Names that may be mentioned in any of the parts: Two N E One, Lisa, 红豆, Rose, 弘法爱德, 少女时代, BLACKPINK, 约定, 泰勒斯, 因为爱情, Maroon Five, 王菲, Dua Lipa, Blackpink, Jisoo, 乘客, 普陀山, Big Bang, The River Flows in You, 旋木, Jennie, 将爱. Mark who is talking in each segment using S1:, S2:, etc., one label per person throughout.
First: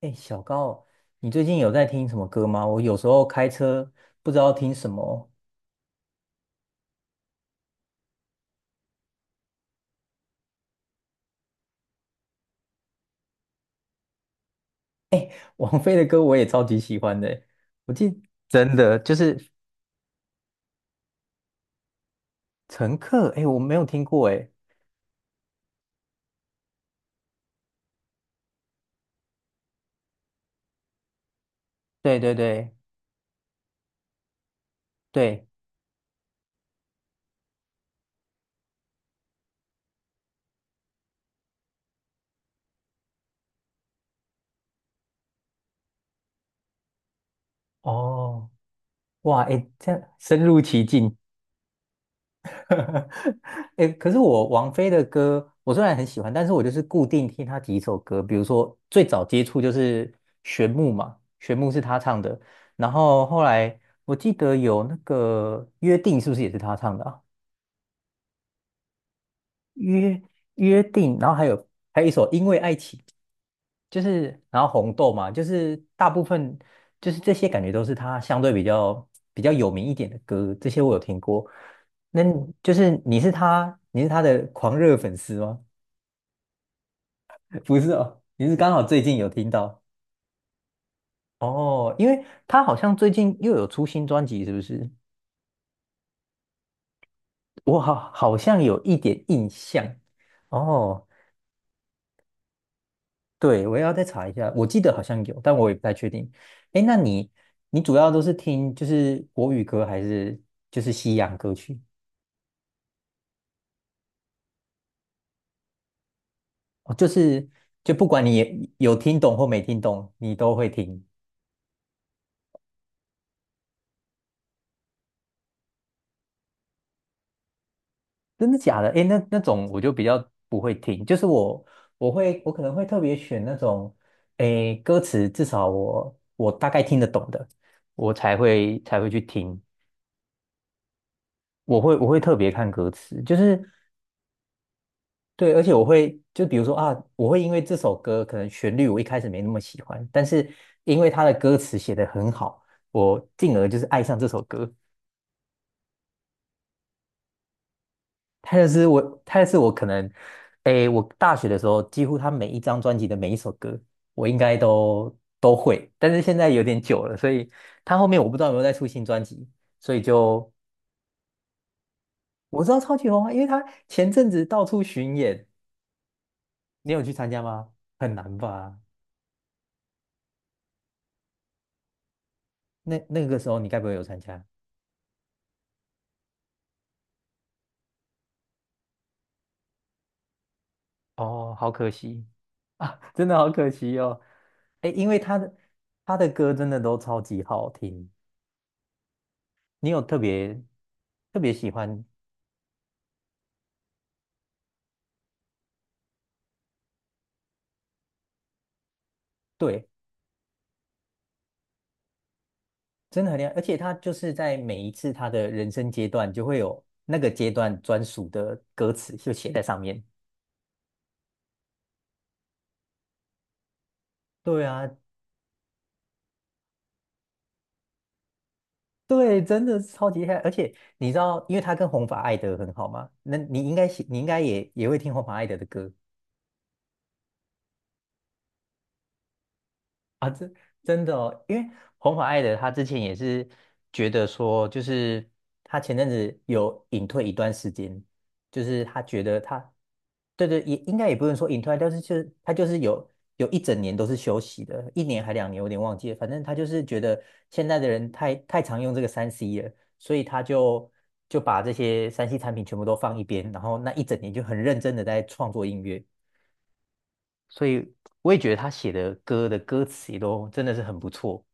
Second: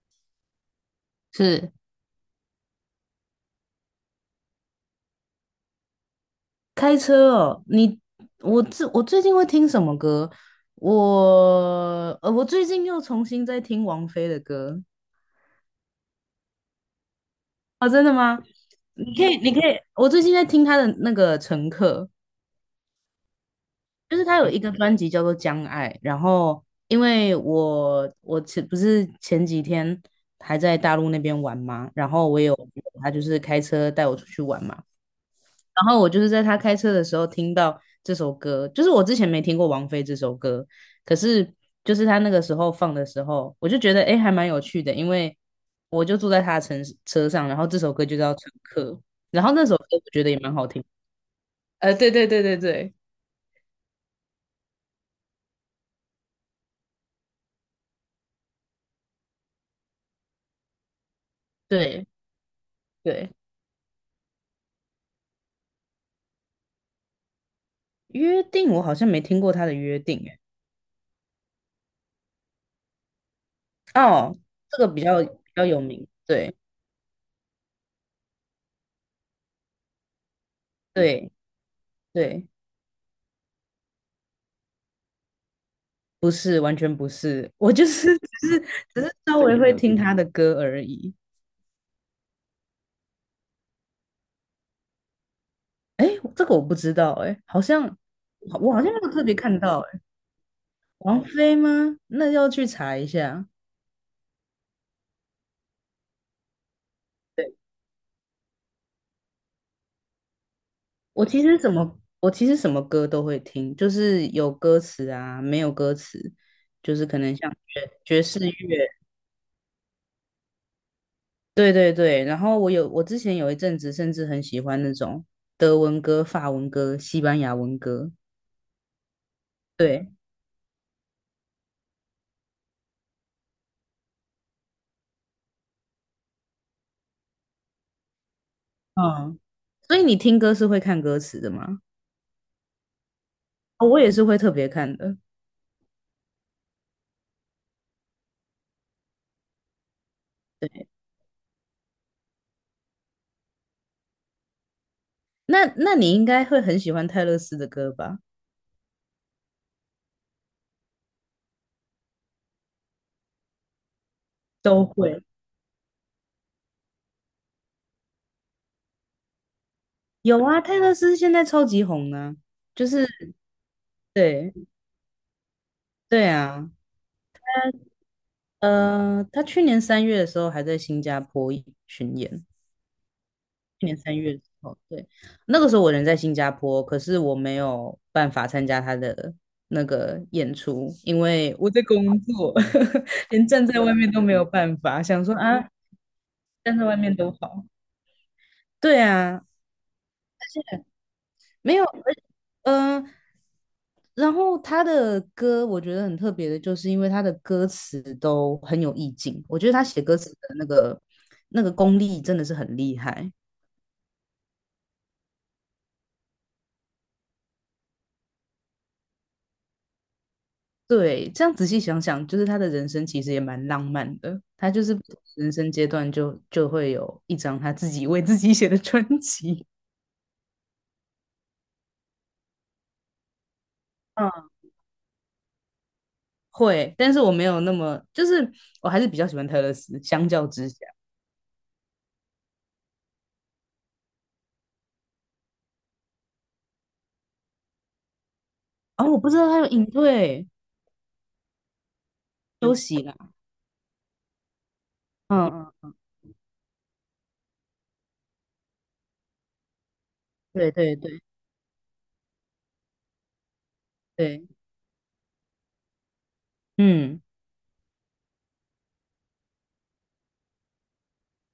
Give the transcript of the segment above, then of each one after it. S1: 哎，小高，你最近
S2: 是
S1: 有在听什么歌吗？我有时候开车不知道听什么。
S2: 开车哦，你我最近会听什么歌？我最近又重新在听王菲的歌。
S1: 王菲的歌我也超级喜欢的欸，
S2: 哦，
S1: 我
S2: 真的
S1: 记
S2: 吗？
S1: 真的
S2: 你
S1: 就
S2: 可以，
S1: 是
S2: 你可以，我最近在听她的那个《乘客》，
S1: 《乘客》，哎，我没有听
S2: 就是
S1: 过
S2: 她有
S1: 哎。
S2: 一个专辑叫做《将爱》，然后因为我不是前几天还在大陆那边玩嘛，然
S1: 对
S2: 后
S1: 对
S2: 我也有
S1: 对
S2: 他就是开车带我出去玩嘛，
S1: 对。
S2: 然后我就是在他开车的时候听到这首歌，就是我之前没听过王菲这首歌，可是就是他那个时候放的时候，我就觉得哎还蛮有趣的，因为我就坐在他的车上，然后这首歌就叫
S1: 哦，
S2: 《乘客》，
S1: 哇，
S2: 然后那
S1: 哎，
S2: 首歌
S1: 这样
S2: 我觉得也
S1: 深
S2: 蛮
S1: 入
S2: 好听。
S1: 其境。
S2: 对对对对对，
S1: 哎，可是我王菲的歌，我虽然很喜欢，但是我就是固定听她几首歌，比如说最早接触就是《旋木》嘛，《旋木》是她
S2: 对
S1: 唱的，然后
S2: 对，
S1: 后来我记得有那个《约定》，是不是也是她唱的啊？
S2: 约定我好像没听过他的约定
S1: 约
S2: 诶。
S1: 约定，然后还有一首《因为爱情》就
S2: 哦，
S1: 是，然后
S2: 这个
S1: 红
S2: 比
S1: 豆
S2: 较比
S1: 嘛，就
S2: 较
S1: 是
S2: 有名，
S1: 大部
S2: 对
S1: 分就是这些感觉都是他相对比较有名一点的歌，这些我有听
S2: 对
S1: 过。那你
S2: 对，
S1: 你是他的狂热粉丝吗？
S2: 不是完全不是，我
S1: 不
S2: 就
S1: 是
S2: 是
S1: 哦，你
S2: 只
S1: 是
S2: 是
S1: 刚好最
S2: 只是
S1: 近有
S2: 稍
S1: 听
S2: 微会
S1: 到。
S2: 听他的歌而已。
S1: 哦，因为他好像最近又有出新专辑，是不是？
S2: 哎，这个我不知道，哎，好
S1: 我
S2: 像
S1: 好
S2: 好
S1: 像
S2: 我
S1: 有
S2: 好像
S1: 一
S2: 没有
S1: 点
S2: 特别
S1: 印
S2: 看到，
S1: 象。
S2: 哎，
S1: 哦。
S2: 王菲吗？那要去查一下。
S1: 对，我也要再查一下，我记得好像有，但我也不太确定。哎，那你
S2: 对，
S1: 你主要都是听就是国语歌还是就是西
S2: 我
S1: 洋
S2: 其
S1: 歌
S2: 实什
S1: 曲？
S2: 么我其实什么歌都会听，就是有歌词啊，没有歌词，
S1: 哦，
S2: 就是
S1: 就
S2: 可能
S1: 是
S2: 像
S1: 就
S2: 爵
S1: 不
S2: 爵
S1: 管你
S2: 士乐，
S1: 也有听懂或没听懂，你都会听。
S2: 对对对。然后我之前有一阵子甚至很喜欢那种德文歌、法文歌、西班牙文歌，
S1: 真的假的？哎，那那种我就比
S2: 对，
S1: 较不会听，就是我我可能会特别选那种，哎，歌词至少我大概听得懂的，我才会去
S2: 嗯。
S1: 听。
S2: 所以你听歌是会看歌词的吗？
S1: 我会特别看歌词，就是
S2: 哦，我也是会特别看的。
S1: 对，而且我会，就比如说啊，我会因为这首歌可能旋律我一开始没那么喜欢，但是因为它的歌词写得很好，我进而就是爱上这首歌。
S2: 那你应该会很喜欢泰勒斯的歌吧？
S1: 它就是我可能，诶，我大学的时候几乎他每一张专辑的每一首歌，我应该
S2: 都会
S1: 都会，但是现在有点久了，所以他后面我不知道有没有再出新专辑，所以
S2: 有
S1: 就
S2: 啊，泰勒斯现在超级红呢、
S1: 我知道
S2: 就
S1: 超
S2: 是
S1: 级红啊，因为他前阵子
S2: 对
S1: 到处巡演，
S2: 对啊，
S1: 你有去参加吗？很难吧？
S2: 他去年三月的时候还在新加坡巡演。
S1: 那那个时候你该不
S2: 去
S1: 会
S2: 年
S1: 有
S2: 三
S1: 参
S2: 月的
S1: 加？
S2: 时候，对，那个时候我人在新加坡，可是我没有办法参加他的那个演出，因
S1: 哦，
S2: 为我
S1: 好
S2: 在
S1: 可
S2: 工
S1: 惜。
S2: 作，
S1: 啊，真 的
S2: 连
S1: 好
S2: 站
S1: 可
S2: 在外
S1: 惜
S2: 面
S1: 哦。
S2: 都没有办
S1: 哎，
S2: 法，
S1: 因为
S2: 想说
S1: 他的
S2: 啊，
S1: 歌真
S2: 站
S1: 的
S2: 在外
S1: 都
S2: 面
S1: 超
S2: 都
S1: 级
S2: 好。
S1: 好听，
S2: 对啊，
S1: 你有特别特别喜
S2: 没有，
S1: 欢？
S2: 嗯，然后他的歌我觉得很特别的，就是因为他的歌词都很有意境，我觉得他
S1: 对，
S2: 写歌词的那个功力真的是很厉
S1: 真的
S2: 害。
S1: 很厉害，而且他就是在每一次他的人生阶段，就会有那个阶段专属的歌词就写在上面。
S2: 对，这样仔细想想，就是他的人生其实也蛮浪漫的，
S1: 对
S2: 他就
S1: 啊，
S2: 是不同人生阶段就会有一张他自己为自己写的专
S1: 对，真
S2: 辑。
S1: 的是超级厉害。而且你知道，因为他跟弘法爱德很好嘛，那你应该你应
S2: 嗯，
S1: 该 也也会听弘法爱德的歌。
S2: 会，但是我没有那么，就是我还是比较喜欢泰勒斯，相
S1: 啊，
S2: 较
S1: 这
S2: 之下。
S1: 真的哦，因为红发爱的他之前也是觉得说，就是他前阵子有隐退一段时间，就是他
S2: 哦，我
S1: 觉
S2: 不知
S1: 得
S2: 道他有
S1: 他，
S2: 隐
S1: 对
S2: 退
S1: 对，也应该也不能说隐退，但是就是他就
S2: 休
S1: 是
S2: 息
S1: 有
S2: 啦。
S1: 有一整年都是休息的，一年还两年，我有
S2: 嗯
S1: 点
S2: 嗯，
S1: 忘记了，反正他就是觉得现在的人太常用这个三 C 了，所以他
S2: 对
S1: 就
S2: 对对。
S1: 就把这些三 C 产品全部都放一边，然后那一整年就
S2: 对，
S1: 很认真的在创作音乐。
S2: 嗯，
S1: 所以我也觉得他写的歌的歌词也都真的是很不错。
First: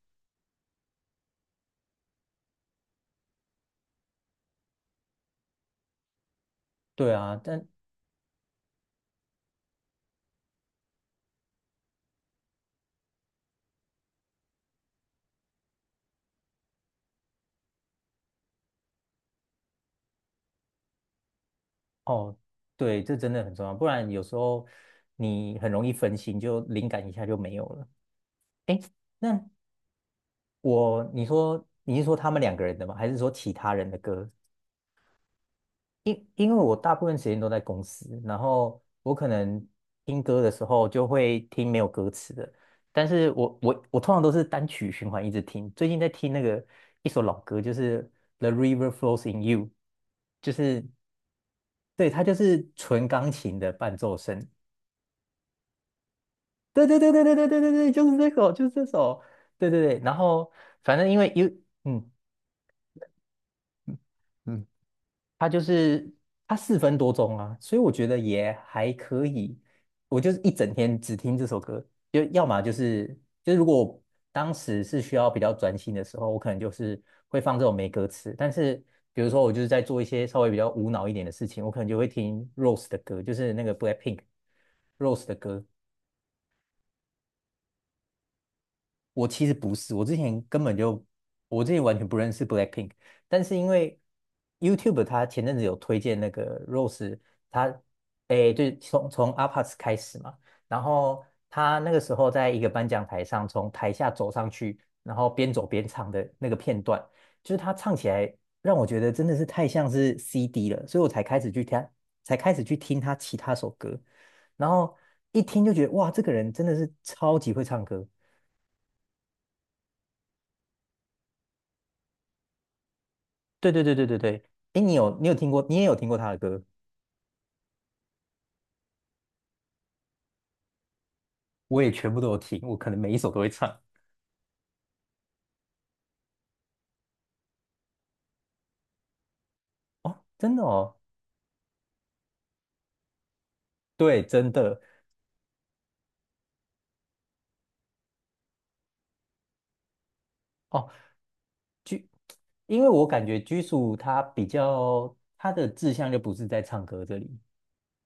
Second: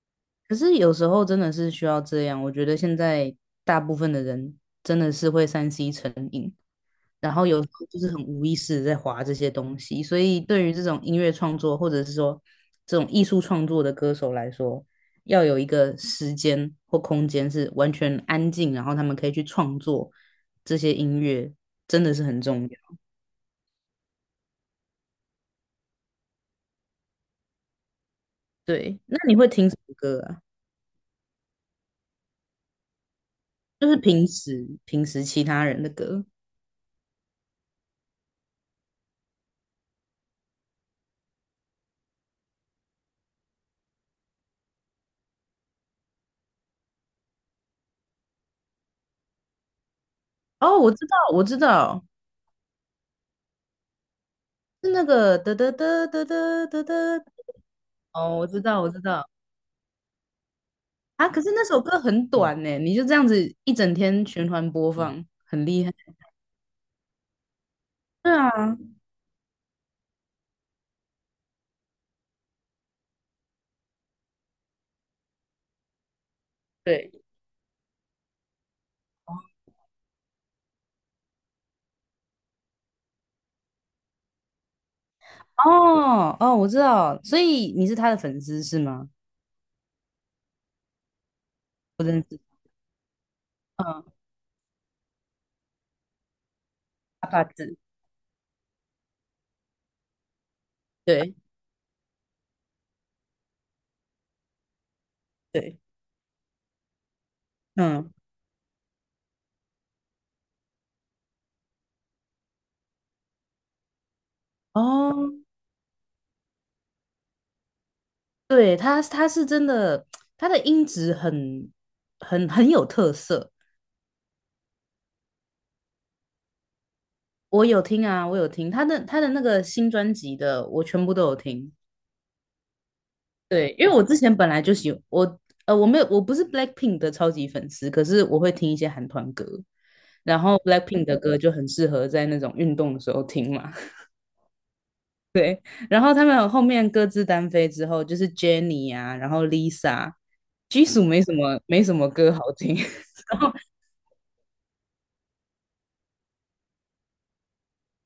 S2: 可是有时候真的是需要这样。我觉得现在大部分的人真的是会3C 成瘾，
S1: 对
S2: 然
S1: 啊，
S2: 后有
S1: 但
S2: 时候就是很无意识地在划这些东西。所以对于这种音乐创作，或者是说这种艺术创作的歌手来说，要有一个时间或空间是完全安静，然后他们可以去创作这些音乐，真的是
S1: 哦，
S2: 很重要。
S1: 对，这真的很重要，不然有时候你很容易分心，就灵感一下就没有了。哎，
S2: 对，那你
S1: 那
S2: 会听什么歌啊？
S1: 我，你说你是说他们两个人的吗？还是说其他
S2: 就
S1: 人的
S2: 是平
S1: 歌？
S2: 时平时其他人的歌。
S1: 因为我大部分时间都在公司，然后我可能听歌的时候就会听没有歌词的，但是我通常都是单曲循环一直听。最近在听那个一首老歌，就是《The River Flows in You》,就
S2: 哦，
S1: 是
S2: 我知道，我知道。
S1: 对，它就是纯钢琴的伴奏声。
S2: 是那个得得得得得得
S1: 对对对对
S2: 得，
S1: 对对对对对，就是这
S2: 哦，我
S1: 首，
S2: 知
S1: 就是
S2: 道，
S1: 这
S2: 我知
S1: 首。
S2: 道
S1: 对对对，然后反正因
S2: 啊。
S1: 为
S2: 可
S1: 有，
S2: 是那首歌
S1: 嗯
S2: 很短呢，你就这样子一
S1: u
S2: 整天循
S1: 嗯。
S2: 环播放，
S1: 它就
S2: 很厉害。
S1: 是它四分多钟啊，所以我觉得
S2: 对
S1: 也
S2: 啊，
S1: 还可以。我就是一整天只听这首歌，就要么就是就是如果当时是需要比较专心的时候，我可能就是
S2: 对，
S1: 会放这种没歌词。但是比如说我就是在做一些稍微比较无脑一点的事情，我可能就会听 Rose 的歌，就是那个 BLACKPINK Rose 的歌。
S2: 哦哦，我知道，所以你是他的粉丝是吗？
S1: 我其实不是，我之前根本就，我之前完
S2: 我
S1: 全不
S2: 认
S1: 认
S2: 识，
S1: 识 BLACKPINK,但是因为
S2: 嗯，
S1: YouTube 它前阵子有推荐那个 Rose,
S2: 阿帕子，
S1: 他诶，对，从 apas 开始嘛，然后
S2: 对
S1: 他那个时候在一个颁奖台上，从台下走上去，然后边 走
S2: 对，
S1: 边唱的那个片段，就是他唱起
S2: 嗯，
S1: 来让我觉得真的是太像是 CD 了，所以我才开始去听，才开始去听他其他首歌，然后
S2: 哦，
S1: 一听就觉得哇，这个人真的是超级会唱歌。
S2: 对，他是真的，他的音质很有特色。
S1: 对对对对对对，哎，你有听过，你也有听过他的歌？
S2: 我有听啊，我有听他的那个新专辑的，我全部都有听。
S1: 我也全部都有听，我可能每一首都会
S2: 对，
S1: 唱。
S2: 因为我之前本来就喜我呃我没有我不是 Blackpink 的超级粉丝，可是我会听一些韩团歌，
S1: 哦，
S2: 然
S1: 真
S2: 后
S1: 的哦，
S2: Blackpink 的歌就很适合在那种运动的时候听嘛。
S1: 对，真的
S2: 然后他们后面各自单飞之后，就是 Jennie 啊，然后 Lisa。
S1: 哦，
S2: Jisoo 没什么
S1: 居，
S2: 歌好听，
S1: 因为我感 觉
S2: 然后
S1: 居属他比较他的志向就不是在唱歌这里，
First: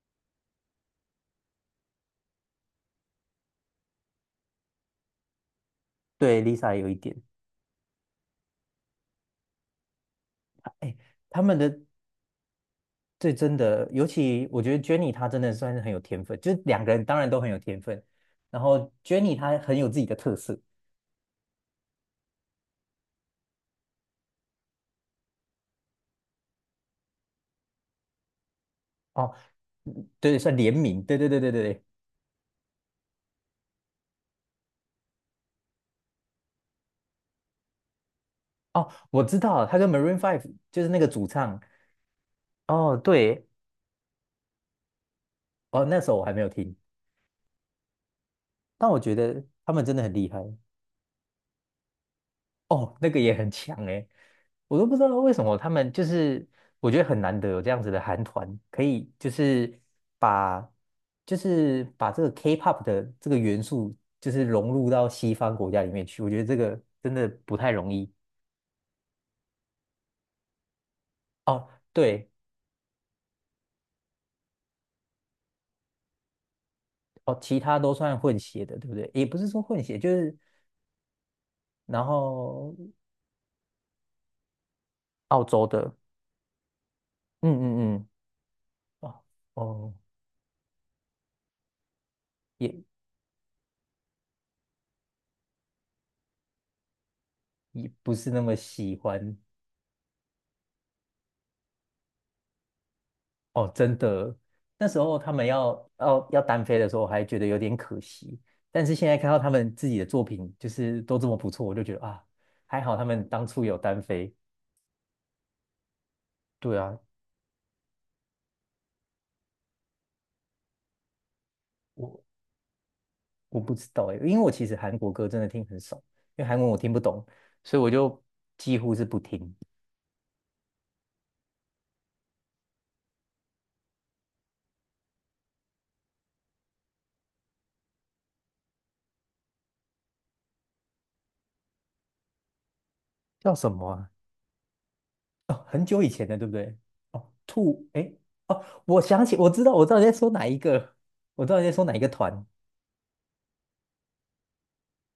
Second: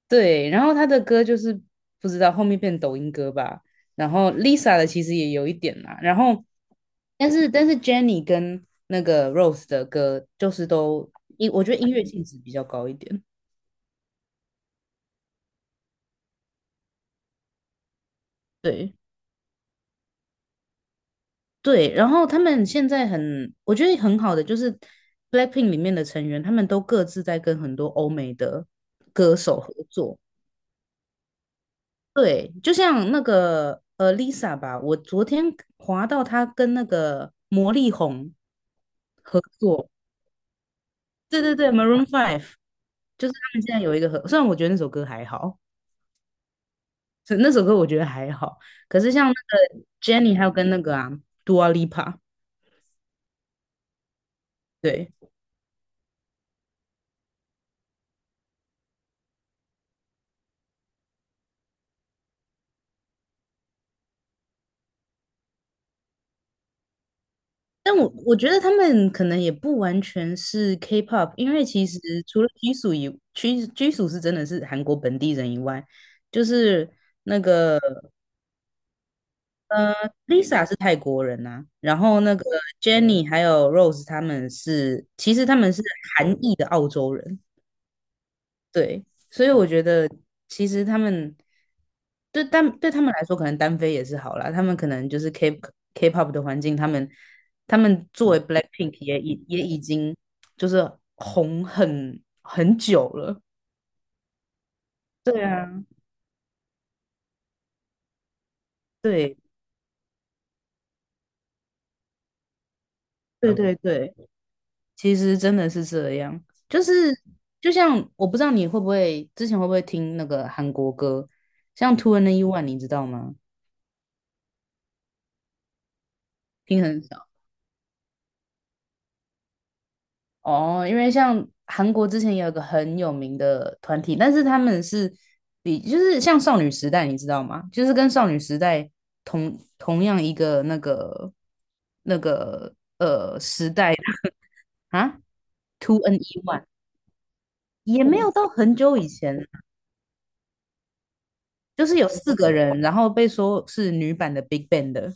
S2: 对，然后他的歌就是不知道后面变抖音歌吧，然后 Lisa 的其实也有一点啦，然
S1: 对
S2: 后
S1: ，Lisa 也有一点，
S2: 但是 Jennie 跟那个 Rose 的歌就是
S1: 哎他们
S2: 我觉得
S1: 的
S2: 音乐性质比较高一点。
S1: 对真的，尤其我觉得 Jennie 她真的算是很有天分，就是两个人当然都很有天分，然后
S2: 对
S1: Jennie 她很有自己的特色
S2: 对，然后他们现在很，我觉得很好的就是 Blackpink 里面的成员，他们都各自在跟很多欧美的
S1: 哦，
S2: 歌手合
S1: 嗯
S2: 作。
S1: 对，算联名，对对对对对
S2: 对，就像那个Lisa 吧，我昨天滑到她跟那个魔力红
S1: 哦，我知
S2: 合
S1: 道，他跟
S2: 作，
S1: Maroon Five 就是那个主
S2: 对对
S1: 唱。
S2: 对，Maroon Five，
S1: 哦，
S2: 就是
S1: 对，
S2: 他们现在有一个合，虽然我觉得那首歌还好，
S1: 哦，那时候我还没有听，
S2: 是那首歌我觉得还好，
S1: 但我
S2: 可是
S1: 觉
S2: 像那
S1: 得他们
S2: 个
S1: 真的很
S2: j e n
S1: 厉
S2: n y
S1: 害。
S2: 还有跟那个啊 Dua Lipa，
S1: 哦，那个也很强诶，我都不知道
S2: 对，
S1: 为什么他们就是，我觉得很难得有这样子的韩团，可以就是把就是把这个 K-pop 的这个元素，就是融入到西方国家里面去。我觉得这个真的不太容
S2: 但我
S1: 易。
S2: 我觉得他们可能也不完全是 K-pop，因为
S1: 哦，
S2: 其实
S1: 对，
S2: 除了拘属拘属是真的是韩国本地人以外，就是
S1: 哦，
S2: 那
S1: 其他
S2: 个
S1: 都算混血的，对不对？也不是说混
S2: 呃
S1: 血，就是
S2: Lisa 是泰国人呐、啊然
S1: 然
S2: 后那个
S1: 后。
S2: j e n n y 还有 Rose 他们是其
S1: 澳
S2: 实他
S1: 洲
S2: 们是
S1: 的，
S2: 韩裔的澳洲人。
S1: 嗯嗯嗯，
S2: 对，
S1: 哦
S2: 所以我觉
S1: 哦，
S2: 得其实他们对但
S1: 也
S2: 对他们来说，可能单飞也是好啦。他们可能就是 K-pop 的环境，他们他
S1: 也
S2: 们
S1: 不是
S2: 作
S1: 那
S2: 为
S1: 么喜
S2: BLACKPINK 也
S1: 欢
S2: 已也已经就是红很久了。
S1: 哦，真的。那时候他
S2: 对
S1: 们
S2: 啊，
S1: 要单飞的时候，我还觉得有点可惜。但是现在看
S2: 对
S1: 到他们自己的作品，就是都这么不错，我就觉得啊，还好他们当
S2: 对嗯
S1: 初
S2: 对
S1: 有单
S2: 对，
S1: 飞。
S2: 其实真的是这样，
S1: 对
S2: 就是
S1: 啊，
S2: 就像我不知道你会不会之前会不会听那个韩国歌，像 Two
S1: 我
S2: and One，你知道吗？
S1: 我不知道哎，因为我其实韩国歌真的听很少，因为韩文我
S2: 听
S1: 听不
S2: 很
S1: 懂，
S2: 少。
S1: 所以我就几乎是不听。
S2: 哦，因为像韩国之前也有个很有名的团体，但是他们是就是像少女时代，你知道吗？就是跟少女时代同样一个那个
S1: 叫什么啊？
S2: 啊
S1: 哦，很
S2: ，Two
S1: 久以
S2: N
S1: 前的，
S2: E
S1: 对不
S2: One
S1: 对？哦，兔，
S2: 也
S1: 哎，
S2: 没有到
S1: 哦，
S2: 很久
S1: 我
S2: 以
S1: 想起，我
S2: 前，
S1: 知道，我知道你在说哪一个，我知道你在说
S2: 就
S1: 哪一
S2: 是
S1: 个
S2: 有四
S1: 团，
S2: 个人，然后被说是女版的 Big Bang 的。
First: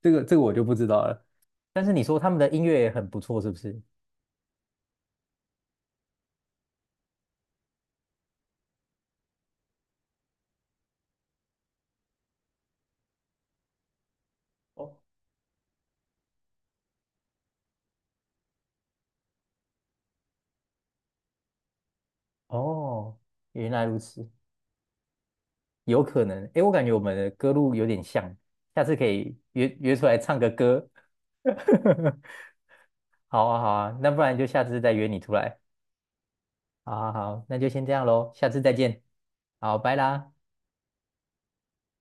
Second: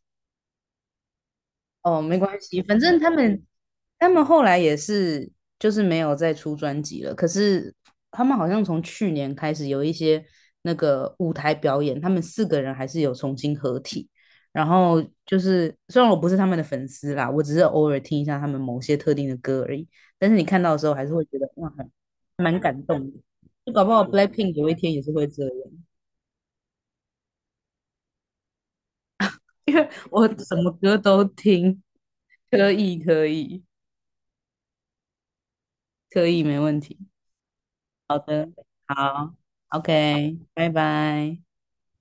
S1: 这个我就不知道了。但是
S2: 哦，
S1: 你说
S2: 没
S1: 他们
S2: 关
S1: 的音
S2: 系，反
S1: 乐也
S2: 正
S1: 很
S2: 他
S1: 不错，
S2: 们
S1: 是不是？
S2: 他们后来也是就是没有再出专辑了。可是他们好像从去年开始有一些那个舞台表演，他们四个人还是有重新合体。然
S1: 哦，
S2: 后就是虽然我不是他们的粉丝啦，我只是偶尔听一下他们某些特定的歌而已。但是你看到的时候还是会觉得哇，蛮感动
S1: 哦，
S2: 的。
S1: 原
S2: 就
S1: 来
S2: 搞不
S1: 如
S2: 好
S1: 此，
S2: BLACKPINK 有一天也是会这样，
S1: 有可能。哎，我感觉我们的歌路有点像，下次可以
S2: 因为
S1: 约出来
S2: 我
S1: 唱个
S2: 什么
S1: 歌。
S2: 歌都听，可以可
S1: 好啊，
S2: 以
S1: 好啊，那不然就下次再约你出来。
S2: 可以，没问题。
S1: 好好好，那就先这样喽，下次再见。
S2: 好
S1: 好，拜啦。
S2: ，OK，拜拜。